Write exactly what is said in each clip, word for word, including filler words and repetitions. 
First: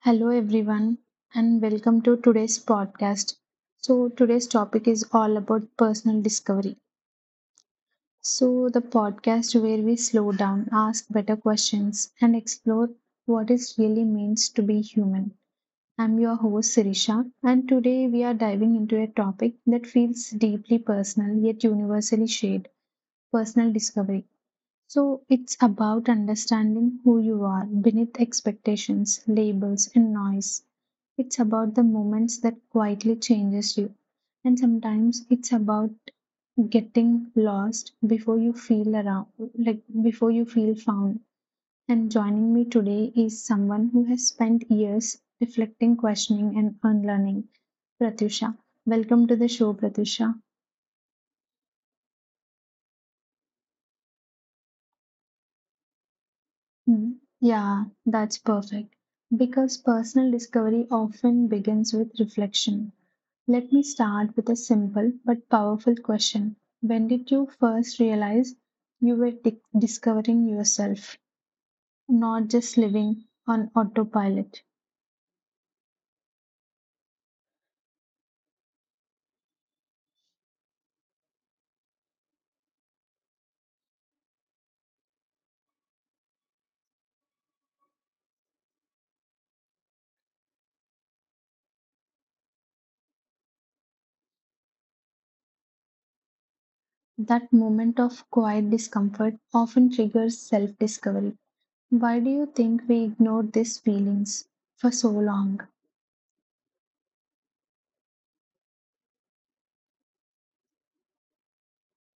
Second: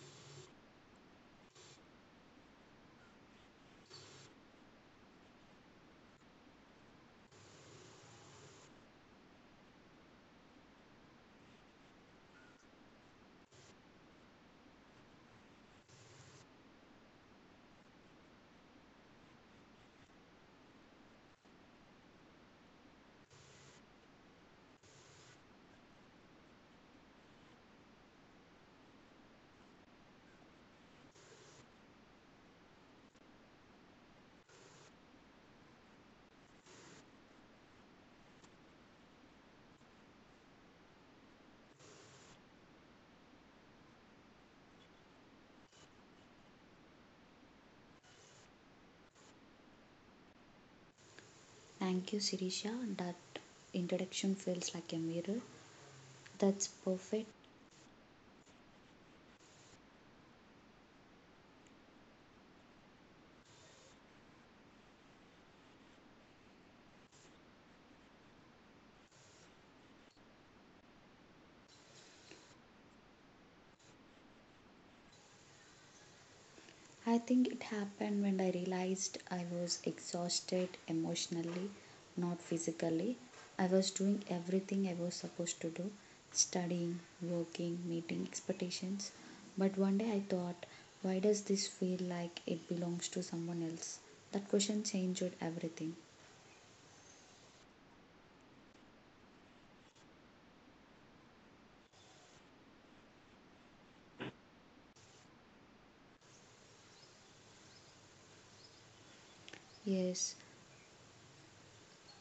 Hello, everyone, and welcome to today's podcast. So, today's topic is all about personal discovery. So, the podcast where we slow down, ask better questions, and explore what it really means to be human. I'm your host, Sirisha, and today we are diving into a topic that feels deeply personal yet universally shared personal discovery. So it's about understanding who you are beneath expectations, labels, and noise. It's about the moments that quietly changes you. And sometimes it's about getting lost before you feel around, like before you feel found. And joining me today is someone who has spent years reflecting, questioning, and unlearning. Pratusha. Welcome to the show, Pratusha. Thank you, Sirisha. That introduction feels like a mirror. That's Hmm. perfect. Yeah, that's perfect. Because personal discovery often begins with reflection. Let me start with a simple but powerful question. When did you first realize you were di- discovering yourself, not just living on autopilot? I think it happened when I realized I was exhausted emotionally, not physically. I was doing everything I was supposed to do studying, working, meeting expectations. But one day I thought, why does this feel like it belongs to someone else? That question changed everything. That moment of quiet discomfort often triggers self discovery. Why do you think we ignore these feelings for so long? Yes,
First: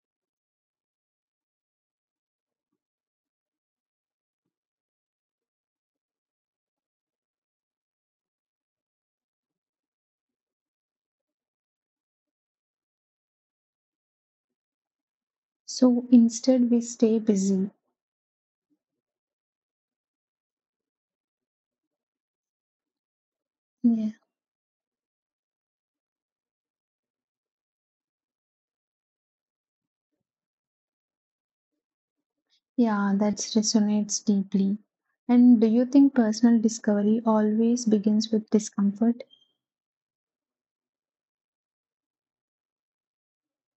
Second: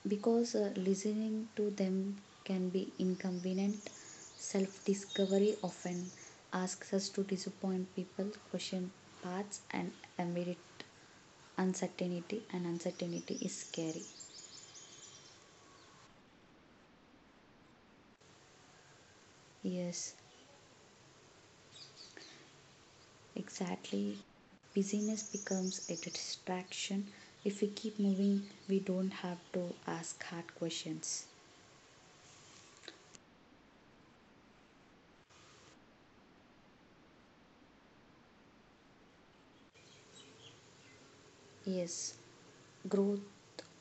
because uh, listening to them can be inconvenient. Self discovery often asks us to disappoint people, question paths, and admit uncertainty, and uncertainty is scary. So instead, we stay busy. Yes, Yeah. exactly. Busyness becomes a distraction. If we keep moving, we don't have to ask hard questions. Yeah, that resonates deeply. And do you think personal discovery always begins with discomfort? Yes, growth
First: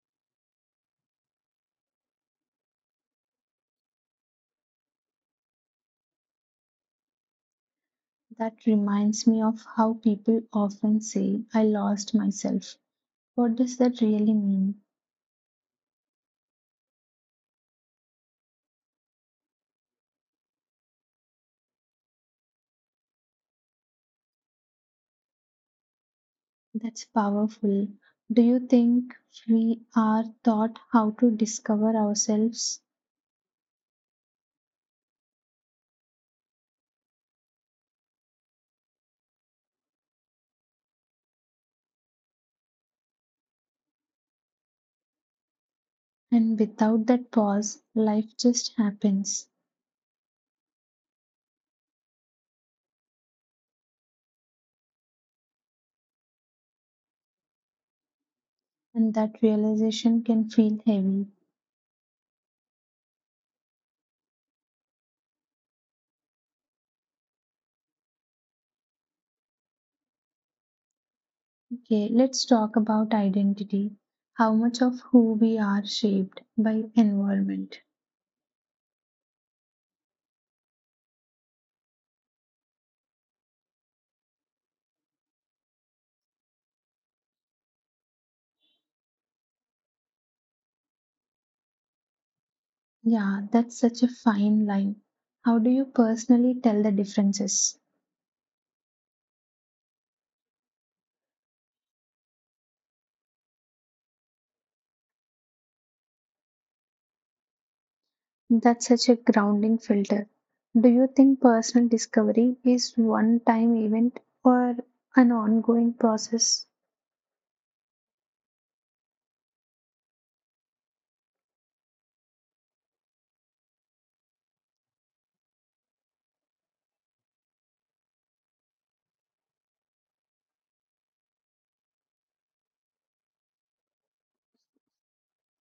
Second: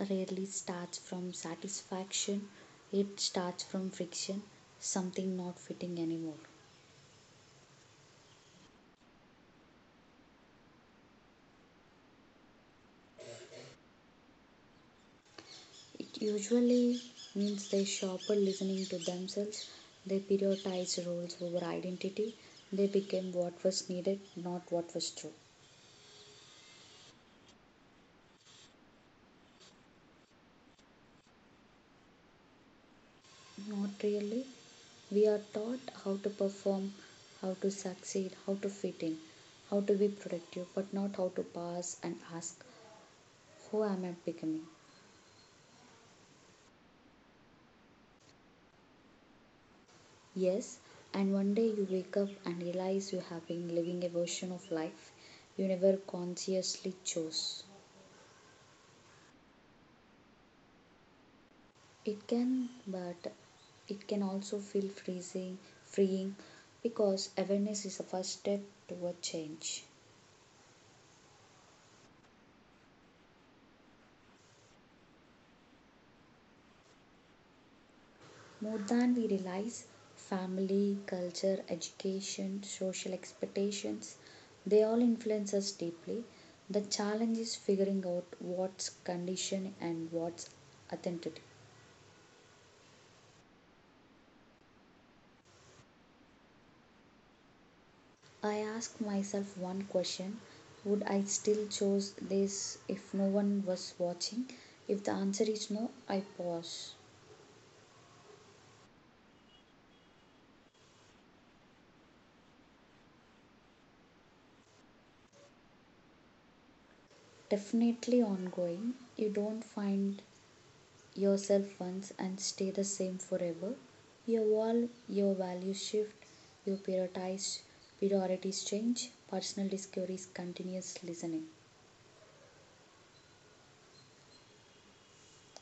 rarely starts from satisfaction, it starts from friction, something not fitting anymore. That reminds me of how people often say, I lost myself. What does that really mean? It usually means they stop listening to themselves, they prioritize roles over identity, they became what was needed, not what was true. That's powerful. Do you think we are taught how to discover ourselves? Not really. We are taught how to perform, how to succeed, how to fit in, how to be productive, but not how to pause and ask, who am I becoming? And without that pause, life just happens. Yes, and one day you wake up and realize you have been living a version of life you never consciously chose. And that realization can feel heavy. It can, but it can also feel freezing, freeing, because awareness is the first step toward change. Okay, let's talk about identity. How much of who we are shaped by environment? More than we realize, family, culture, education, social expectations, they all influence us deeply. The challenge is figuring out what's conditioned and what's authentic. Yeah, that's such a fine line. How do you personally tell the differences? I ask myself one question: would I still choose this if no one was watching? If the answer is no, I pause. That's such a grounding filter. Do you think personal discovery is one time event or an ongoing process? Definitely ongoing. You don't find yourself once and stay the same forever. You evolve, your values shift, your prioritize, priorities change. Personal discovery is continuous listening.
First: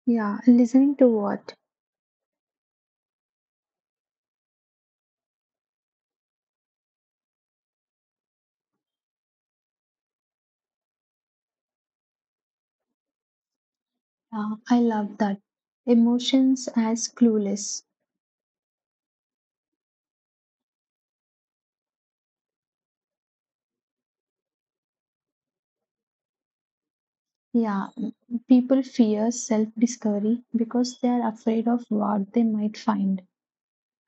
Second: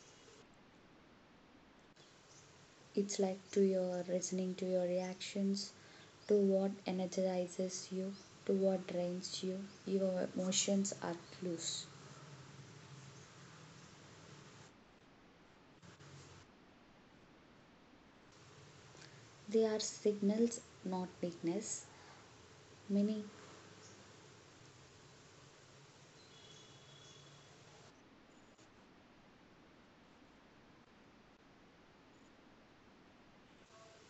Yeah, listening to what? It's like to your listening to your reactions, to what energizes you, to what drains you. Your emotions are clues. Yeah, I love that. Emotions as clueless. They are signals, not weakness meaning. Yeah, m- people fear self discovery because they are afraid of what they might find.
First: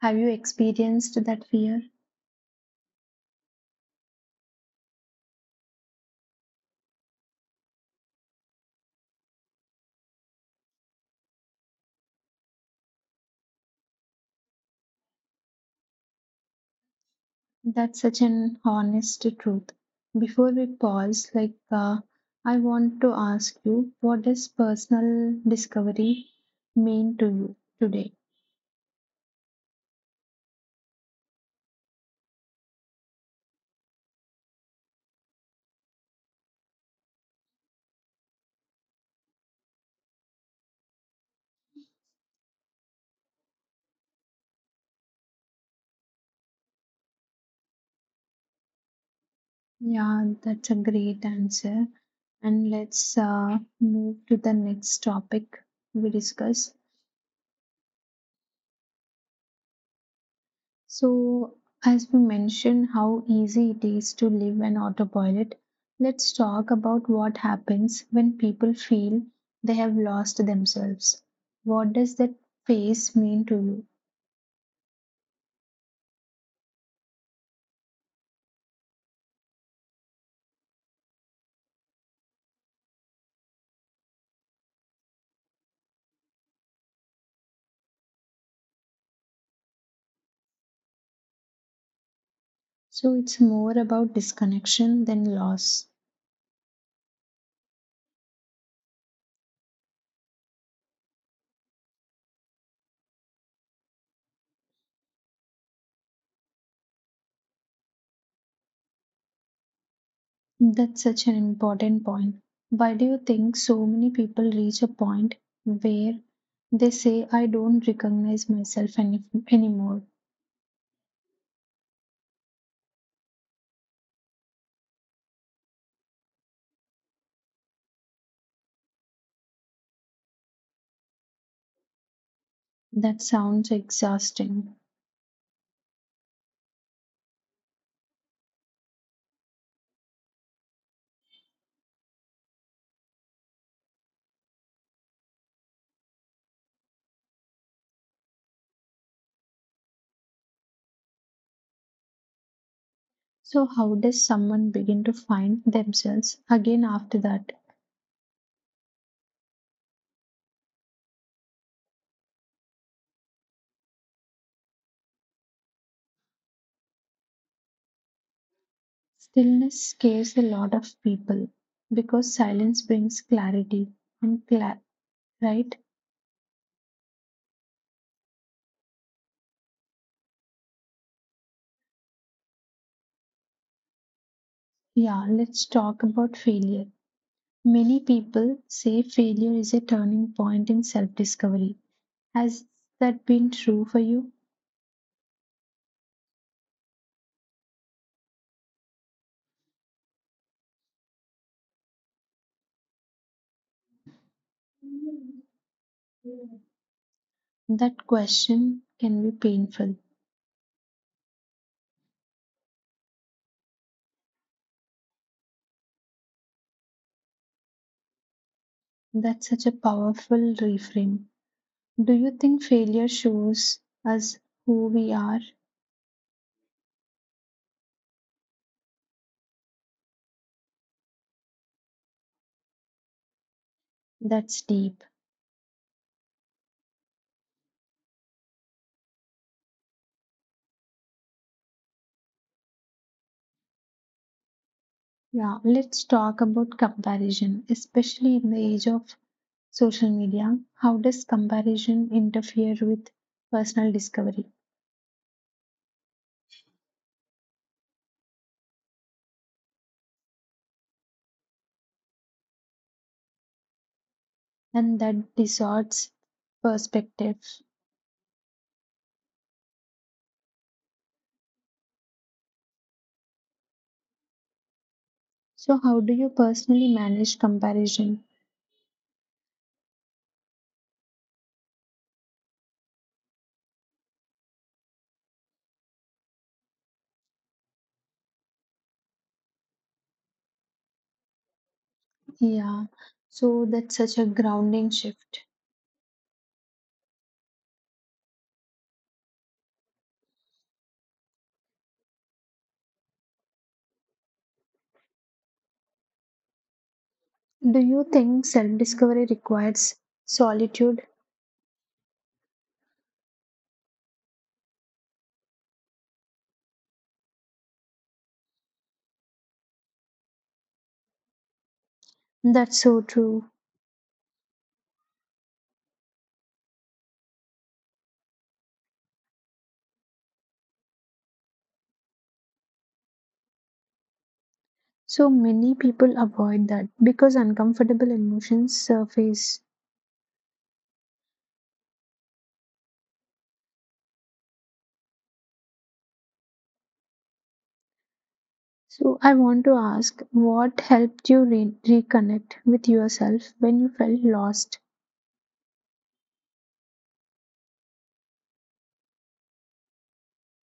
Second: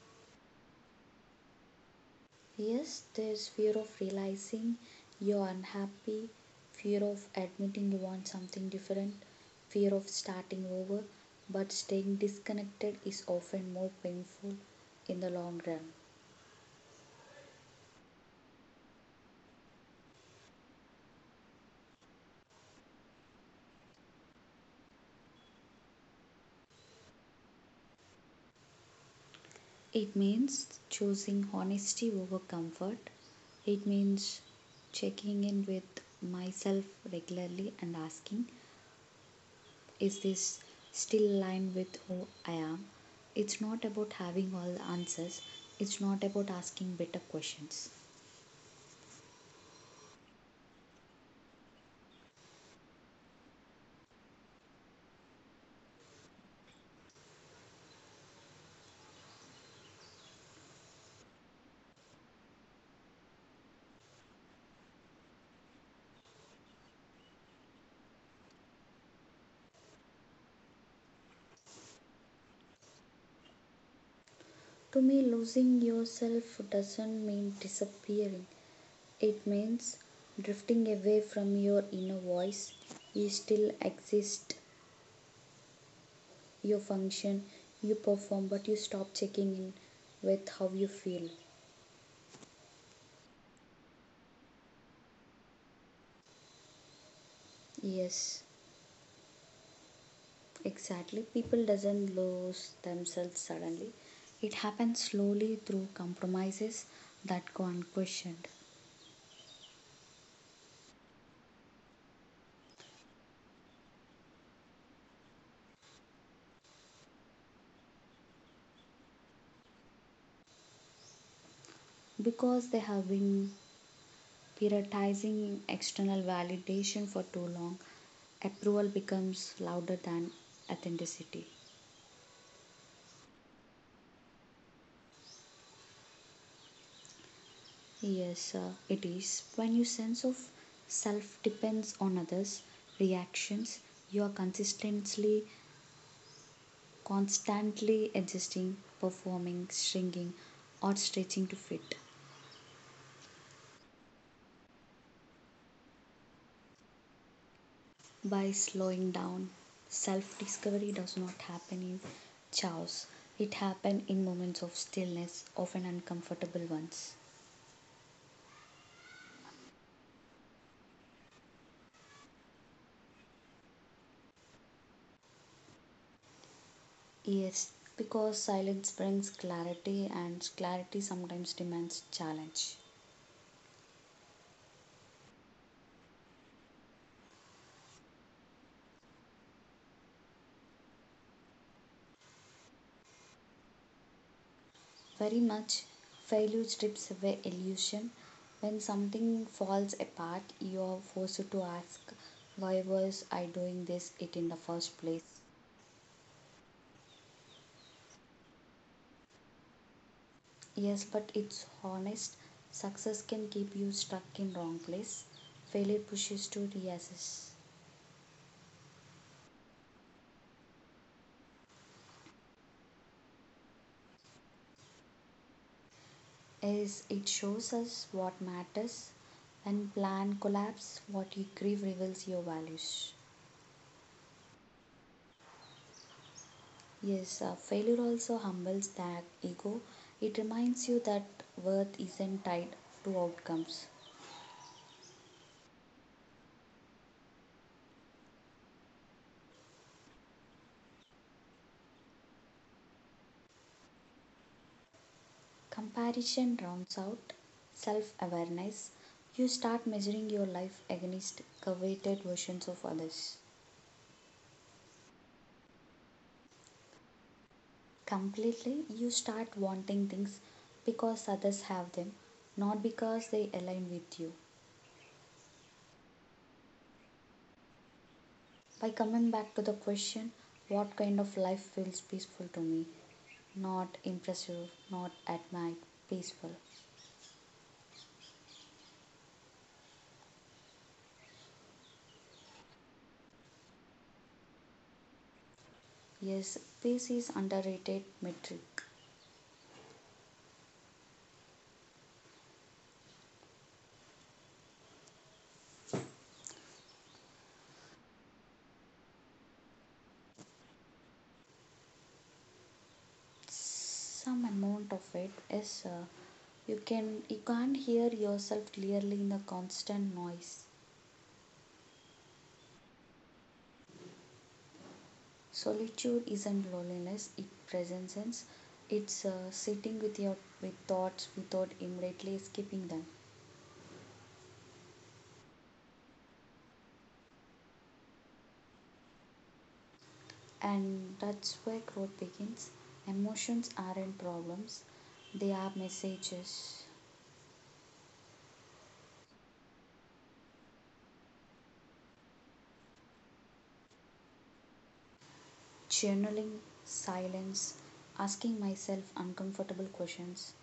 Have you experienced that fear? Yes, there's fear of realizing you're unhappy, fear of admitting you want something different, fear of starting over, but staying disconnected is often more painful in the long run. That's such an honest truth. Before we pause, like, uh, I want to ask you what does personal discovery mean to you today? It means choosing honesty over comfort. It means checking in with myself regularly and asking, is this still aligned with who I am? It's not about having all the answers, it's not about asking better questions. Yeah, that's a great answer. And let's uh, move to the next topic we discuss. So, as we mentioned how easy it is to live an autopilot, let's talk about what happens when people feel they have lost themselves. What does that phase mean to you? To me, losing yourself doesn't mean disappearing. It means drifting away from your inner voice. You still exist, you function, you perform, but you stop checking in with how you feel. So, it's more about disconnection than loss. Yes, exactly. People doesn't lose themselves suddenly. It happens slowly through compromises that go unquestioned That's such an important point. Why do you think so many people reach a point where they say, I don't recognize myself any- anymore? because they have been prioritizing external validation for too long. Approval becomes louder than authenticity. That sounds exhausting. Yes, uh, it is. When your sense of self depends on others' reactions, you are consistently, constantly adjusting, performing, shrinking, or stretching to fit. So, how does someone begin to find themselves again after that? By slowing down, self discovery does not happen in chaos, it happens in moments of stillness, often uncomfortable ones. Stillness scares a lot of people because silence brings clarity and cla right? Yes, because silence brings clarity, and clarity sometimes demands challenge. Yeah, let's talk about failure. Many people say failure is a turning point in self-discovery. Has that been true for you? Very much failure strips away illusion. When something falls apart, you are forced to ask, why was I doing this it in the first place? That question can be painful. Yes, but it's honest. Success can keep you stuck in wrong place. Failure pushes to reassess. That's such a powerful reframe. Do you think failure shows us who we are? As it shows us what matters. When plan collapse, what you grieve reveals your values. That's deep. Yes, uh, failure also humbles that ego. It reminds you that worth isn't tied to outcomes. Yeah, let's talk about comparison, especially in the age of social media. How does comparison interfere with personal discovery? Comparison rounds out self awareness. You start measuring your life against coveted versions of others. And that distorts perspective. Completely, you start wanting things because others have them, not because they align with you. So, how do you personally manage comparison? By coming back to the question, what kind of life feels peaceful to me? Not impressive, not admired, peaceful. Yeah, so that's such a grounding shift. Yes, this is underrated metric. Do you think self discovery requires solitude? Some amount of it is uh, you can you can't hear yourself clearly in the constant noise. That's so true. Solitude isn't loneliness; it presence. It's uh, sitting with your with thoughts without immediately escaping them, So many people avoid that because uncomfortable emotions surface. and that's where growth begins. Emotions aren't problems; they are messages. So I want to ask what helped you re- reconnect with yourself when you felt lost? Journaling, silence, asking myself uncomfortable questions,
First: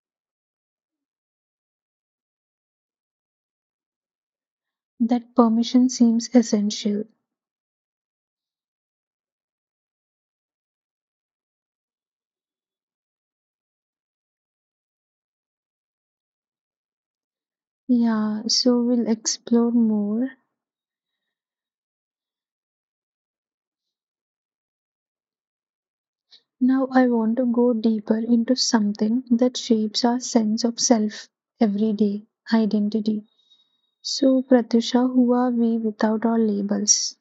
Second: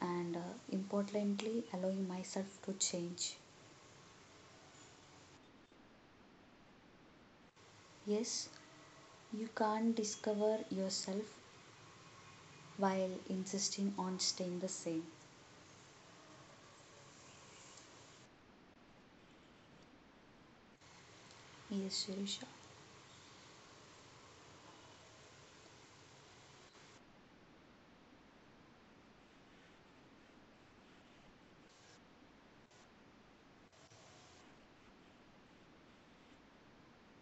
and uh, importantly, allowing myself to change. That permission seems essential. Yes, you can't discover yourself while insisting on staying the same. Yeah, so we'll explore more. Yes, Sirisha. Now I want to go deeper into something that shapes our sense of self every day identity. So, Pratusha, who are we without our labels?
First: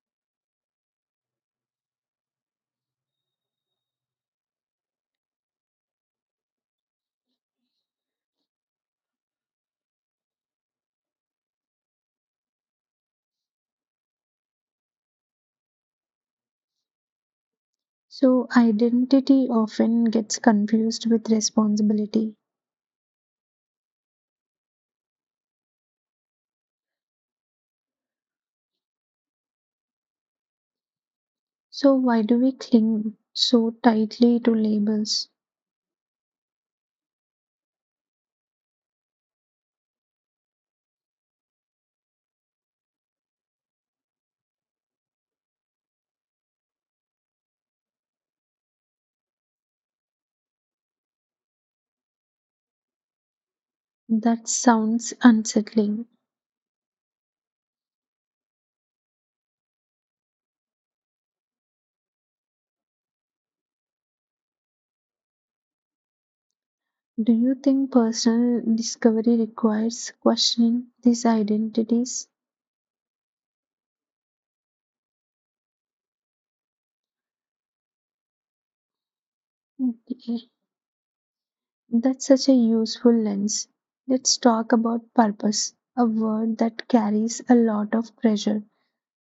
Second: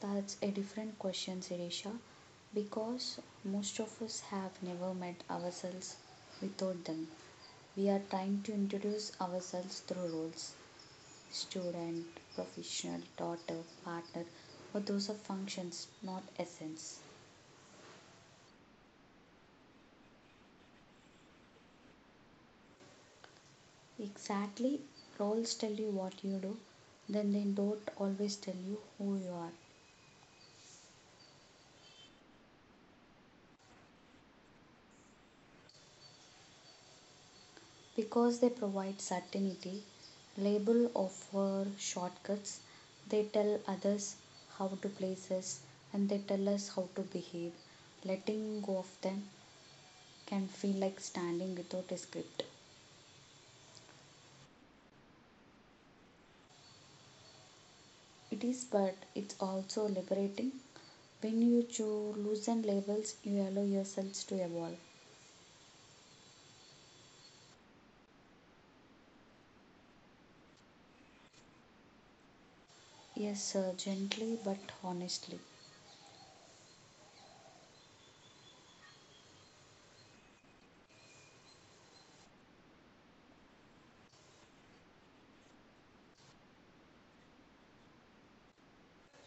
That's a different question, Sirisha, because most of us have never met ourselves without them. We are trying to introduce ourselves through roles, student, professional, daughter, partner, but those are functions, not essence. So, identity often gets confused with responsibility. Exactly, roles tell you what you do, then they don't always tell you who you are. So, why do we cling so tightly to labels? Because they provide certainty, label offer shortcuts, they tell others how to place us and they tell us how to behave. Letting go of them can feel like standing without a script. That sounds unsettling. It is, but it's also liberating. When you chew, loosen labels, you allow yourselves to evolve. Do you think personal discovery requires questioning these identities? Yes, uh, gently but honestly. Okay, that's such a useful lens. Let's talk about purpose, a word that carries a lot of pressure.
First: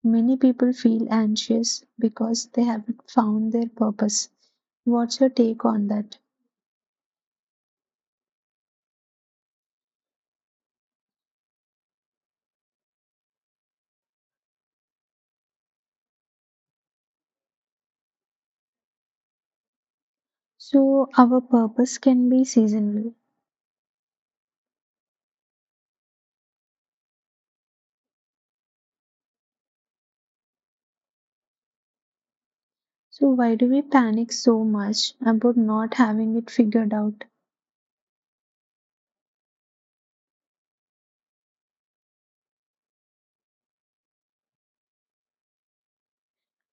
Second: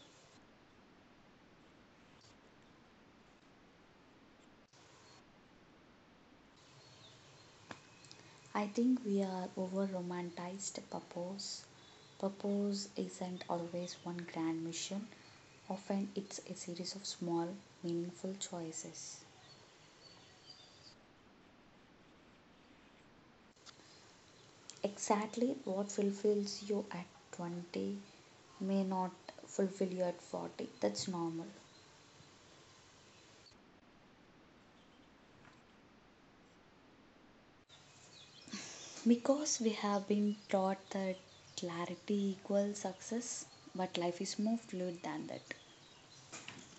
Many people feel anxious because they haven't found their purpose. What's your take on that? I think we are over romanticized purpose. Purpose isn't always one grand mission, often, it's a series of small, meaningful choices. So, our purpose can be seasonal. Exactly what fulfills you at twenty may not fulfill you at forty. That's normal. So, why do we panic so much about not having it figured out? Because we have been taught that clarity equals success, but life is more fluid than that.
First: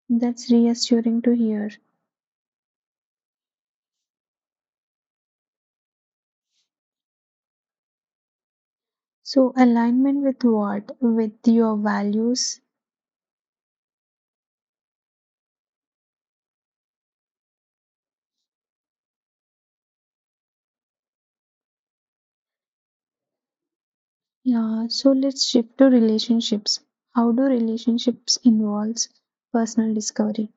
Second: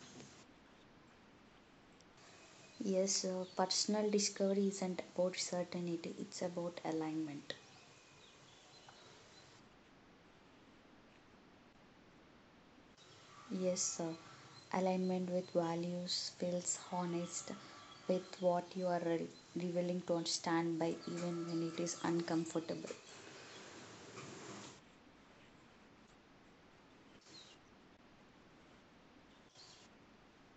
That's reassuring to hear. Yes, uh, personal discovery isn't about certainty, it's about alignment. So, alignment with what? With your values. Yes, uh, alignment with values feels honest with what you are re- revealing to stand by, even when it is uncomfortable. Yeah, so let's shift to relationships. How do relationships involves personal discovery?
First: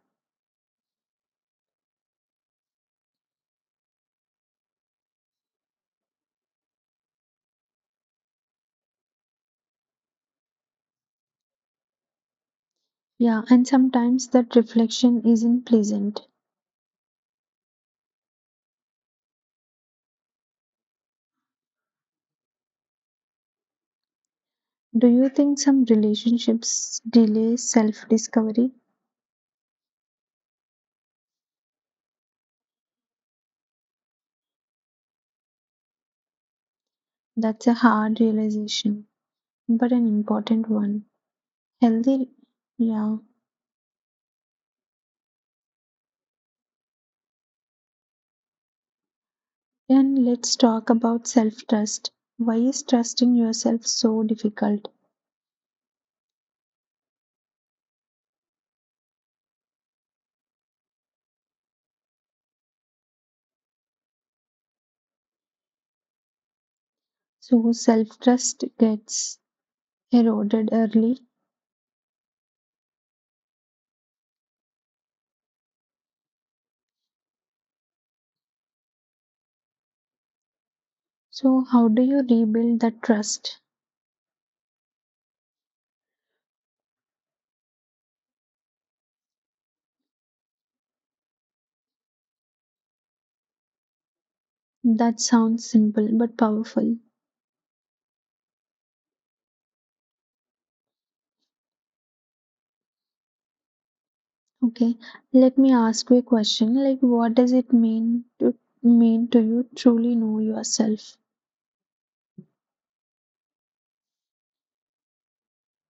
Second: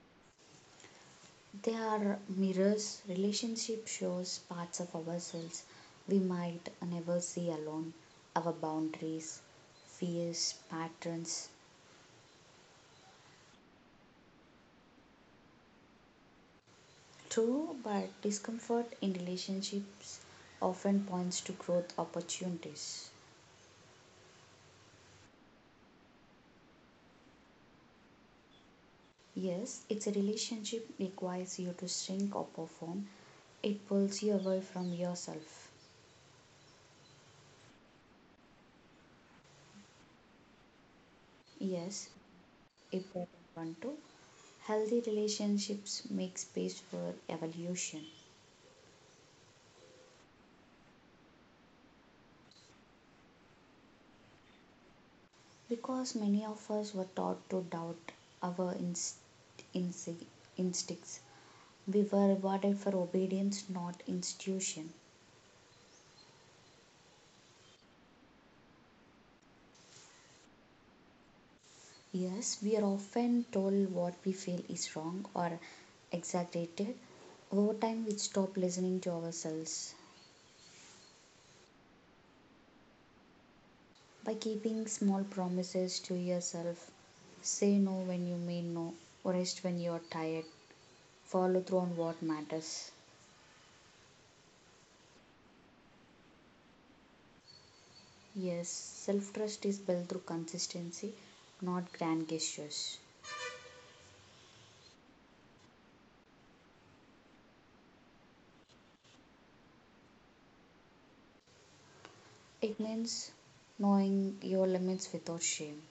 They are mirrors. Relationship shows parts of ourselves we might never see alone. Our boundaries, fears, patterns. Yeah, and sometimes that reflection isn't pleasant. True, but discomfort in relationships often points to growth opportunities. Do you think some relationships delay self discovery? Yes, it's a relationship requires you to shrink or perform. It pulls you away from yourself. That's a hard realization, but an important one. Yes, Healthy, yeah. important one too. Healthy relationships make space for evolution. And let's talk about self trust. Why is trusting yourself so difficult? Because many of us were taught to doubt our inst- insi- instincts. We were rewarded for obedience, not institution. So, self trust gets eroded early. Yes, we are often told what we feel is wrong or exaggerated. Over time, we stop listening to ourselves. So, how do you rebuild that trust? By keeping small promises to yourself, say no when you mean no, rest when you are tired, follow through on what matters. That sounds simple but powerful. Yes, self trust is built through consistency, not grand gestures. Okay, let me ask you a question. Like, what does it mean to mean to you truly know yourself? It means knowing your limits without shame,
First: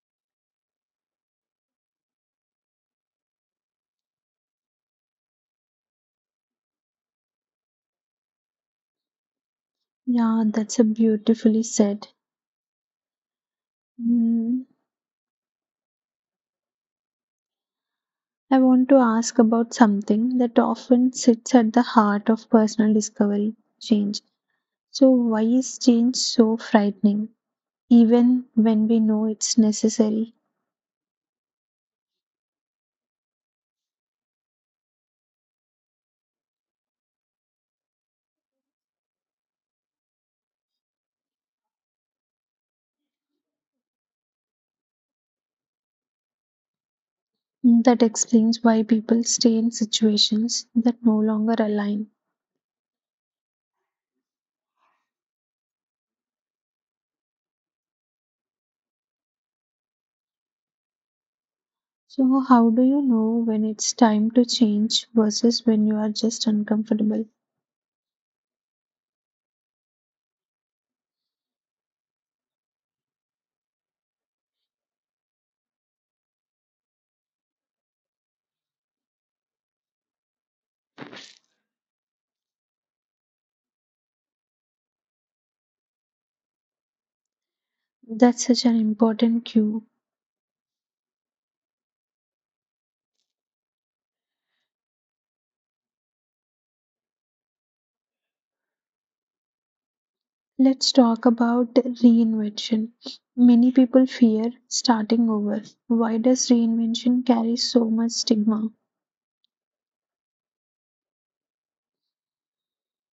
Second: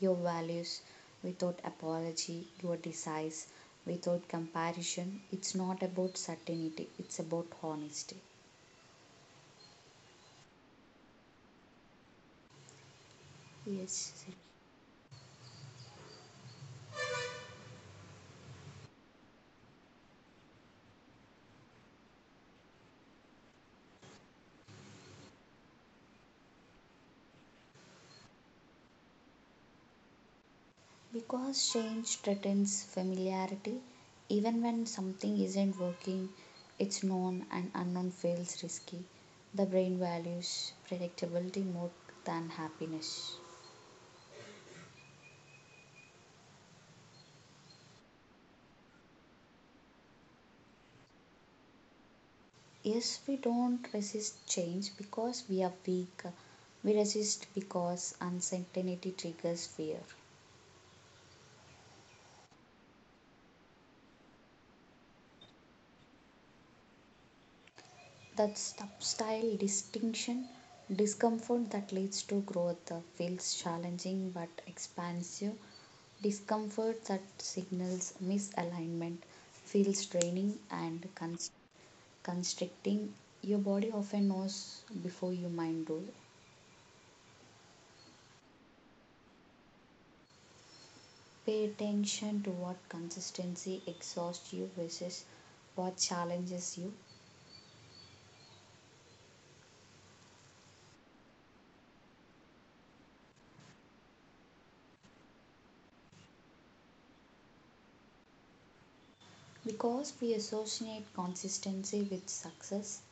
your values without apology, your desires without comparison. It's not about certainty, it's about honesty. Yeah, that's a beautifully said. Yes, Mm, I want to ask about something that often sits at the heart of personal discovery, change. So, why is change so frightening, even when we know it's necessary? because change threatens familiarity, even when something isn't working, it's known and unknown feels risky. The brain values predictability more than happiness. Mm, that explains why people stay in situations that no longer align. Yes, we don't resist change because we are weak. We resist because uncertainty triggers fear. So, how do you know when it's time to change versus when you are just uncomfortable? That subtle distinction discomfort that leads to growth uh, feels challenging but expansive. Discomfort that signals misalignment feels draining and const- constricting. Your body often knows before your mind does. That's such an important cue. Pay attention to what consistency exhausts you versus what challenges you. Let's talk about reinvention. Many people fear starting over. Why does reinvention carry so much stigma? Because we associate consistency with success,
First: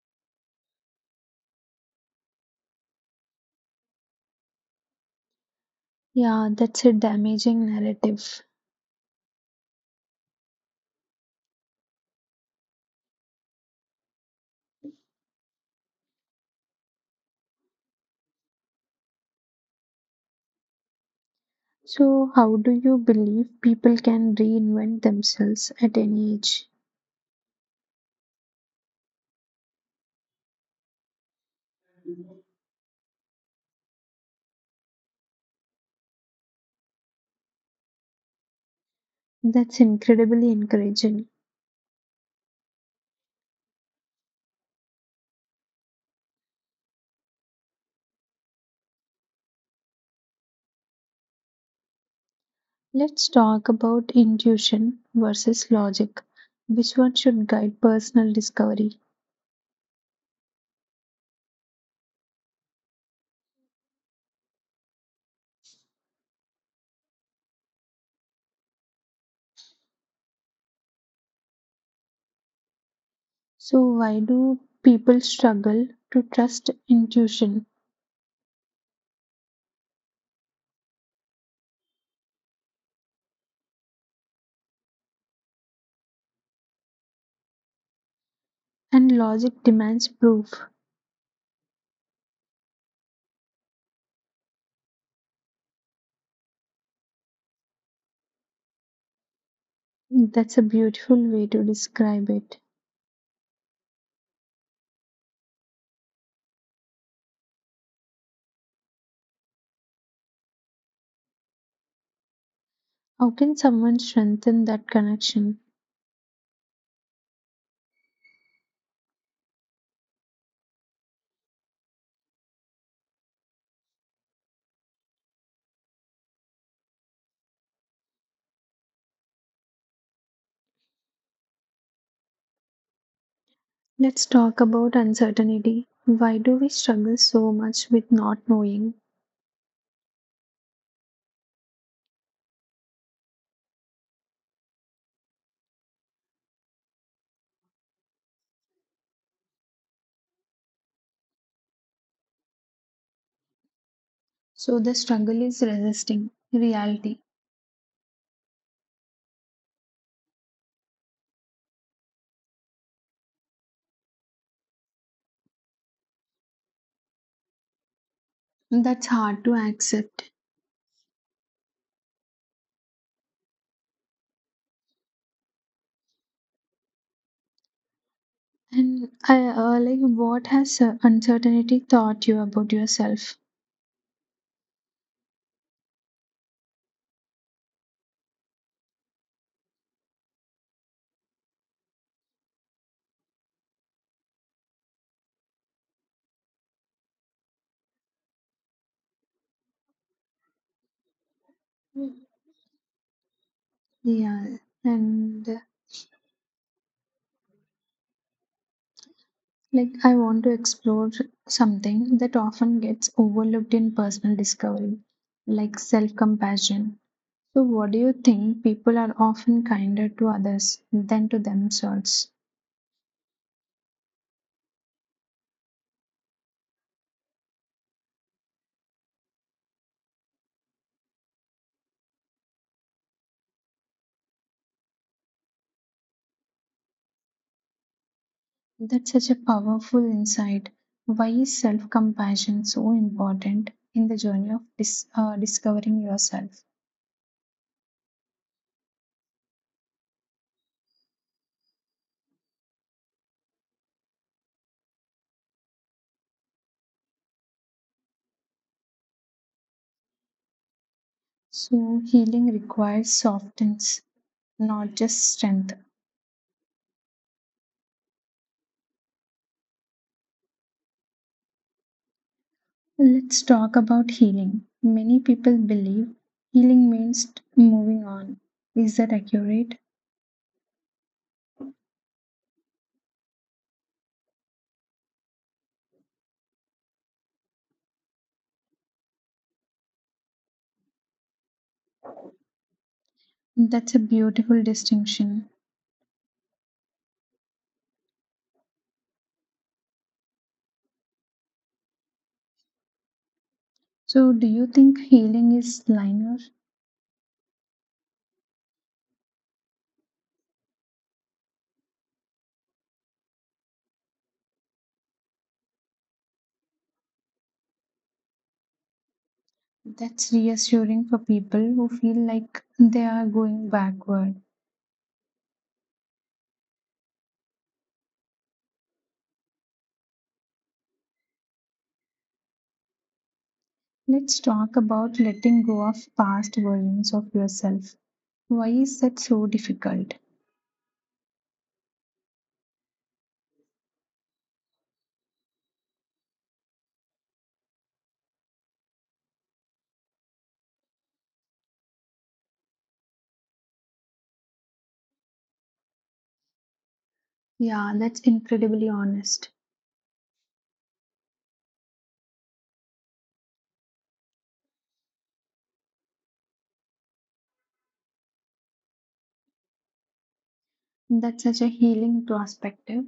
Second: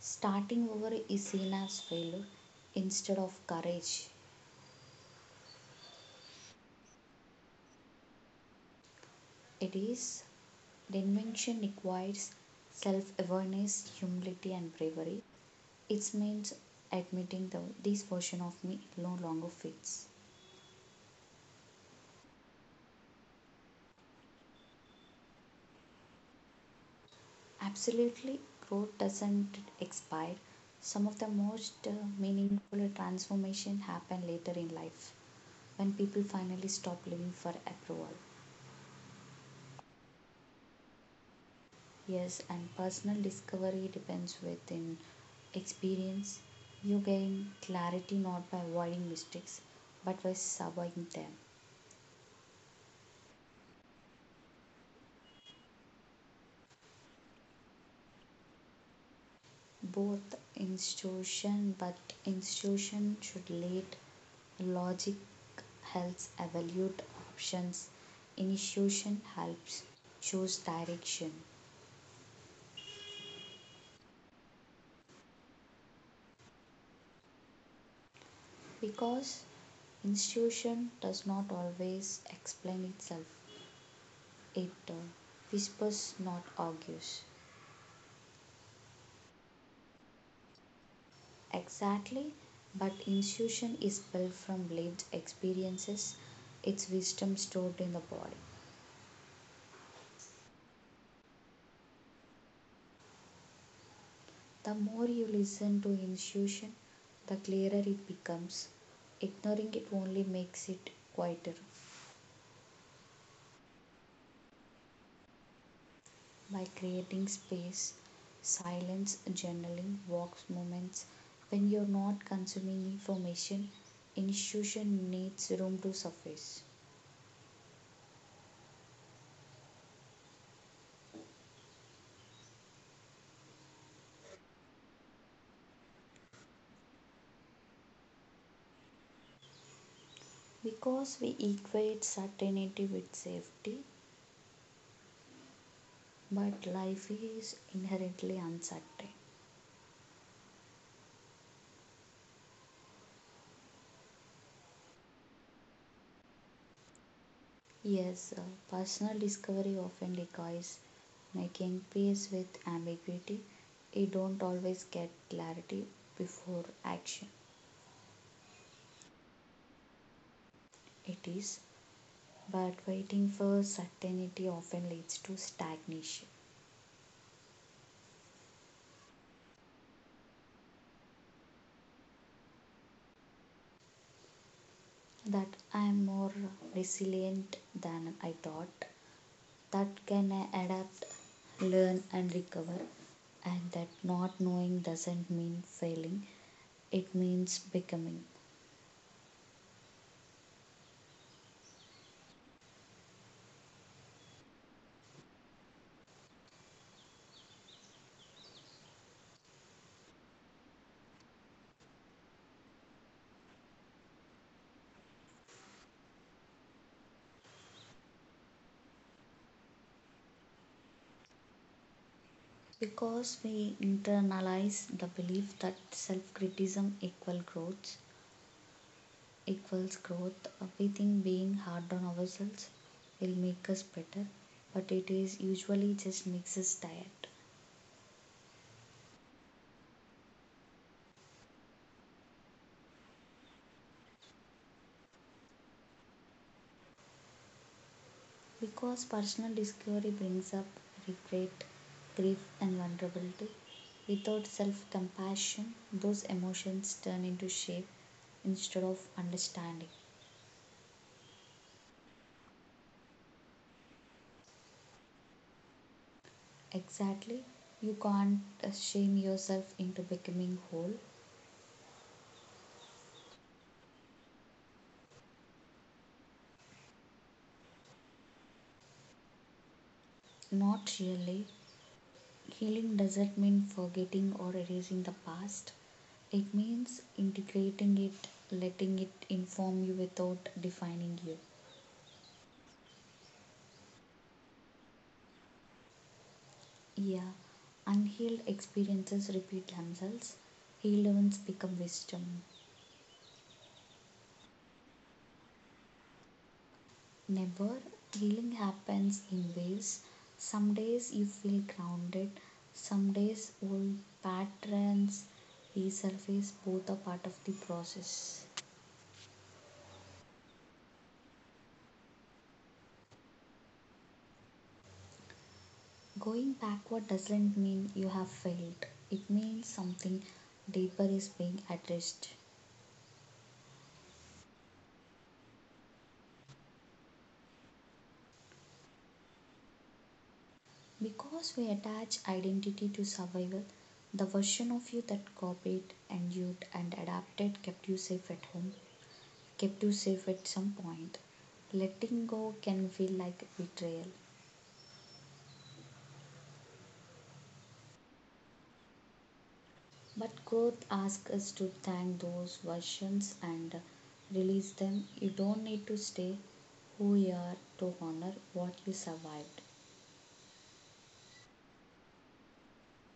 starting over is seen as failure instead of courage. Yeah, that's a damaging narrative. It is the invention requires self awareness, humility, and bravery. It means admitting that this version of me no longer fits. So, how do you believe people can reinvent themselves at any age? Absolutely, growth doesn't expire. Some of the most uh, meaningful transformation happen later in life when people finally stop living for approval. That's incredibly encouraging. Yes, and personal discovery depends within experience. You gain clarity not by avoiding mistakes, but by surviving them. Let's talk about intuition versus logic. Which one should guide personal discovery? Both institution, but institution should lead logic helps evaluate options. Institution helps choose direction So, why do people struggle to trust intuition? because institution does not always explain itself. It uh, whispers, not argues. And logic demands proof. Exactly, but institution is built from lived experiences, its wisdom stored in the body. That's a beautiful way to describe it. The more you listen to institution, the clearer it becomes. Ignoring it only makes it quieter. How can someone strengthen that connection? By creating space, silence, journaling, walks moments, when you're not consuming information, institution needs room to surface. Let's talk about uncertainty. Why do we struggle so much with not knowing? Because we equate certainty with safety, but life is inherently uncertain. So, the struggle is resisting reality. Yes, uh, personal discovery often requires making peace with ambiguity. You don't always get clarity before action. That's hard to accept. It is, but waiting for certainty often leads to stagnation. And I uh, like what has uh, uncertainty taught you about yourself? That I am more resilient than I thought, that can I adapt, learn, and recover, and that not knowing doesn't mean failing it means becoming. Yeah, and uh, like I want to explore something that often gets overlooked in personal discovery, like self compassion. So, what do you think people are often kinder to others than to themselves? Because we internalize the belief that self criticism equal growth equals growth, uh, we think being hard on ourselves will make us better, but it is usually just makes us tired. That's such a powerful insight. Why is self compassion so important in the journey of dis- uh, discovering yourself? Because personal discovery brings up regret, grief, and vulnerability. Without self compassion, those emotions turn into shame instead of understanding. So, healing requires softness, not just strength. Exactly. You can't uh, shame yourself into becoming whole. Let's talk about healing. Many people believe healing means t- moving on. Is that accurate? Not really. Healing doesn't mean forgetting or erasing the past. It means integrating it, letting it inform you without defining you. That's a beautiful distinction. Yeah, unhealed experiences repeat themselves. Healed ones become wisdom. So, do you think healing is linear? Never healing happens in waves. Some days you feel grounded, some days old patterns resurface, both are part of the process. That's reassuring for people who feel like they are going backward. Going backward doesn't mean you have failed, it means something deeper is being addressed. Let's talk about letting go of past versions of yourself. Why is that so difficult? Because we attach identity to survival, the version of you that copied, endured, and adapted kept you safe at home kept you safe at some point. Letting go can feel like betrayal, Yeah, that's incredibly honest. but growth asks us to thank those versions and release them. You don't need to stay who you are to honor what you survived. That's such a healing perspective.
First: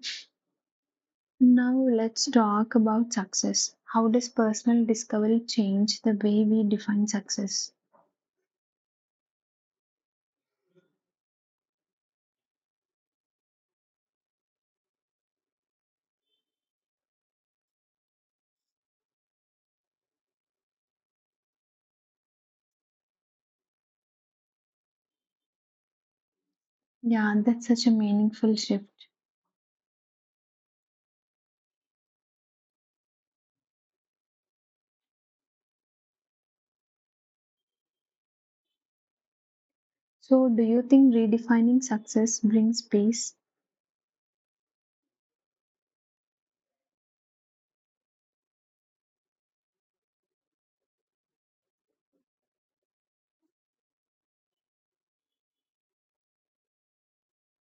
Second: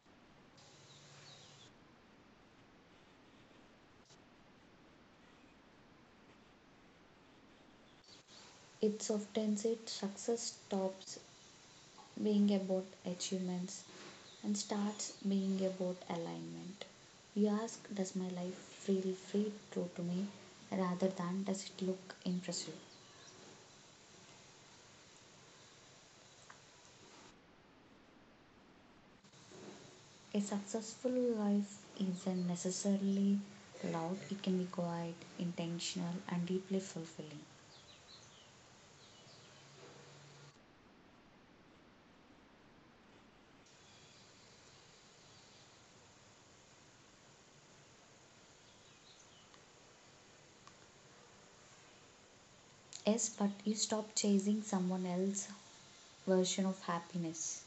Now let's talk about success. How does personal discovery change the way we define success? It's often said success stops being about achievements and starts being about alignment. You ask, does my life feel free true to me rather than does it look impressive? Yeah, that's such a meaningful shift. A successful life isn't necessarily loud, it can be quiet, intentional, and deeply fulfilling. So, do you think redefining success brings peace? Yes, but you stop chasing someone else's version of happiness.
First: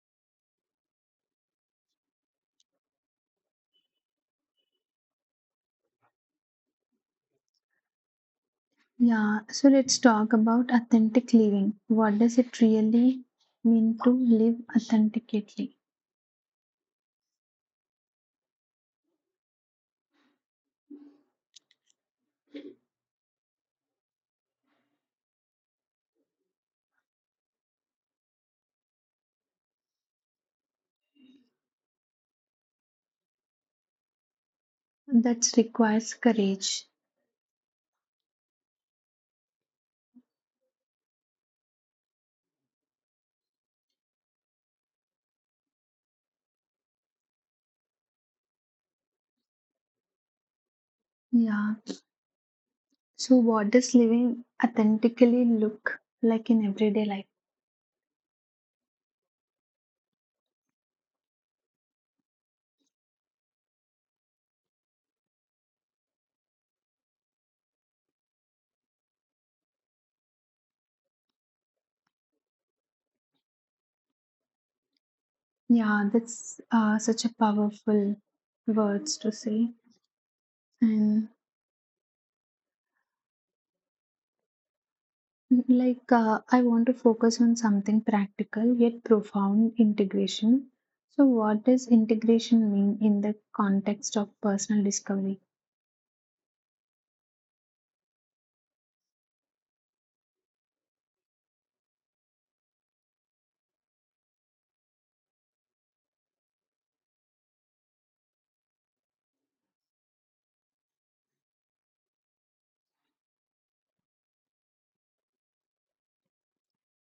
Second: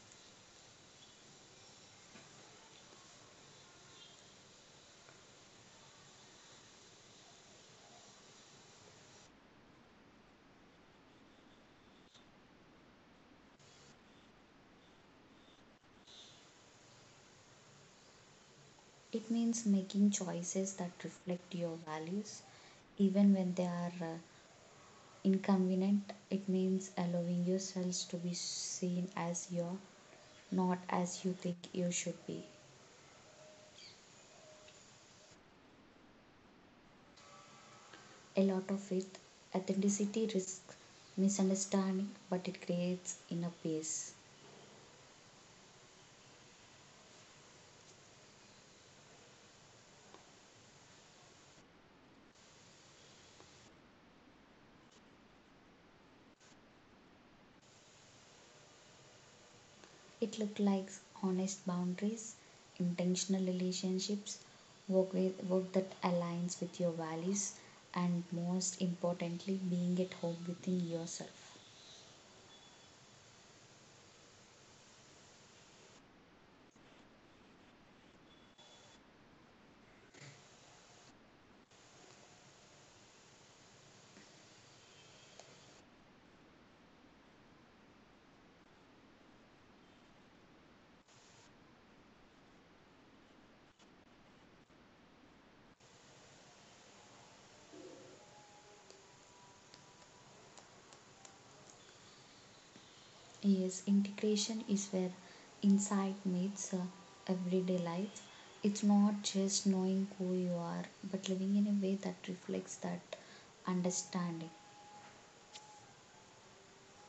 Yeah, so let's talk about authentic living. What does it really mean to live authentically? It means making choices that reflect your values, even when they are uh, inconvenient. It means allowing yourselves to be seen as you are, not as you think you should be. That requires courage. A lot of it. Authenticity risks misunderstanding, but it creates inner peace. Yeah, so what does living authentically look like in everyday life? It looks like honest boundaries, intentional relationships, work, with, work that aligns with your values, and most importantly, being at home within yourself. Yeah, that's uh, such a powerful words to say. And like, uh, I want to focus on something practical yet profound integration. So, what does integration mean in the context of personal discovery? Yes, integration is where insight meets uh, everyday life. It's not just knowing who you are, but living in a way that reflects that understanding.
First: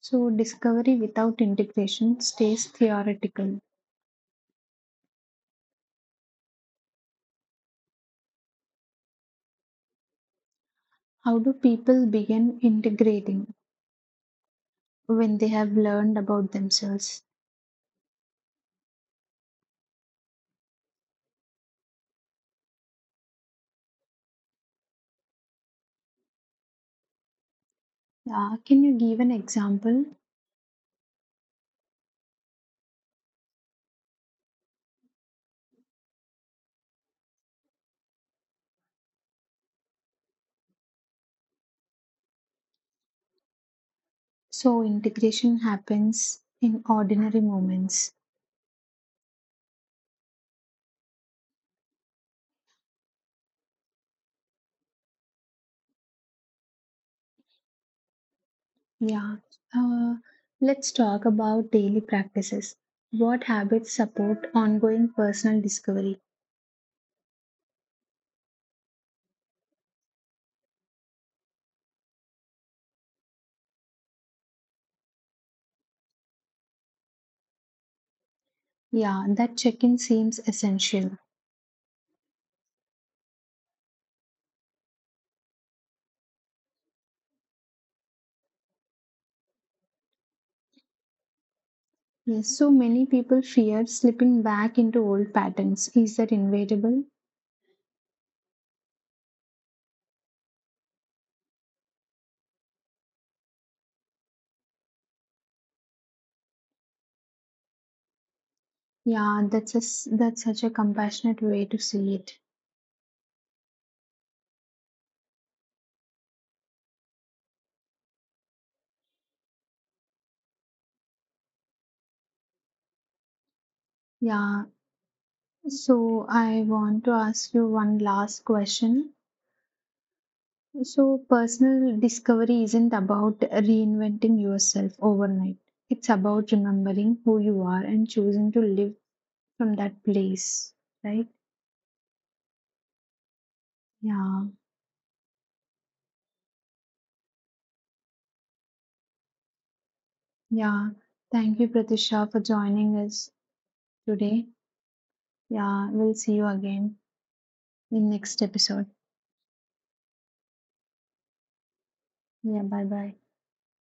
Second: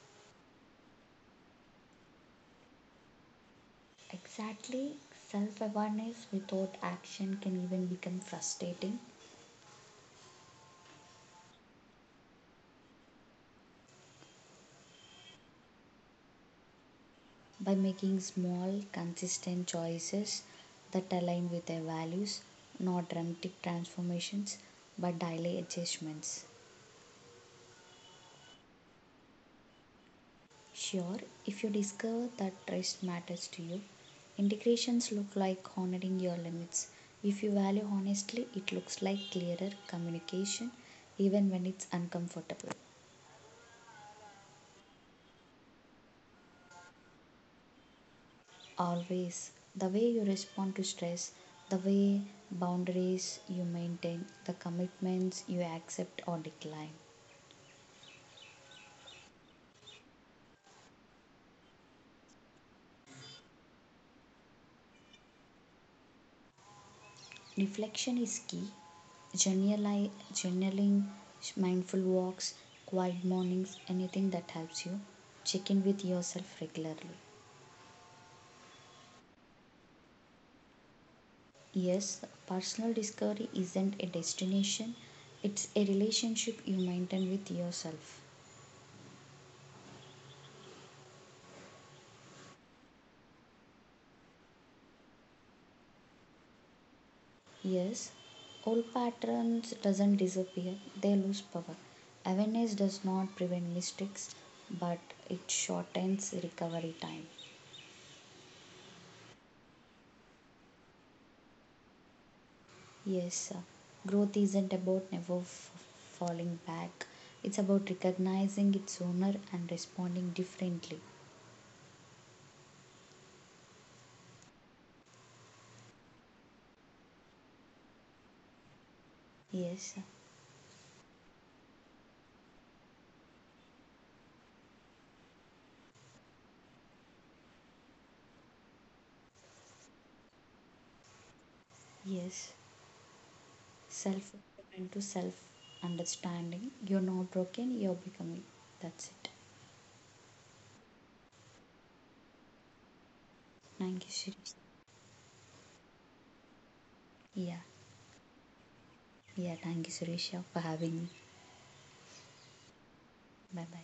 So, discovery without integration stays theoretical. Exactly. Self awareness without action can even become frustrating. How do people begin integrating when they have learned about themselves? By making small, consistent choices that align with their values, not dramatic transformations but daily adjustments. Uh, can you give an example? Sure, if you discover that rest matters to you, integrations look like honoring your limits. If you value honestly, it looks like clearer communication even when it's uncomfortable. So, integration happens in ordinary moments. Always, the way you respond to stress, the way boundaries you maintain, the commitments you accept or decline. Yeah. Uh, let's talk about daily practices. What habits support ongoing personal discovery? Reflection is key. Journali- journaling, mindful walks, quiet mornings, anything that helps you check in with yourself regularly. Yeah, that check in seems essential. Yes, personal discovery isn't a destination, it's a relationship you maintain with yourself. Yes, so many people fear slipping back into old patterns. Is that inevitable? Yes, old patterns doesn't disappear, they lose power. Awareness does not prevent mistakes, but it shortens recovery time. Yeah, that's a, s- that's such a compassionate way to see it. Yes, uh, growth isn't about never f- falling back. It's about recognizing its owner and responding differently. Yeah, so I want to ask you one last question. Yes, uh, So, personal discovery isn't about reinventing yourself overnight. It's about remembering who you are and choosing to live from that place, right? yes. Self Yeah, improvement to self understanding. You're not broken, you're becoming. That's it. yeah. Thank you, Pratisha, for joining us Thank you, today. Suresh. Yeah, we'll see you again Yeah, in next episode. yeah. Thank you, Suresh, for having me. Yeah, bye bye. 拜拜。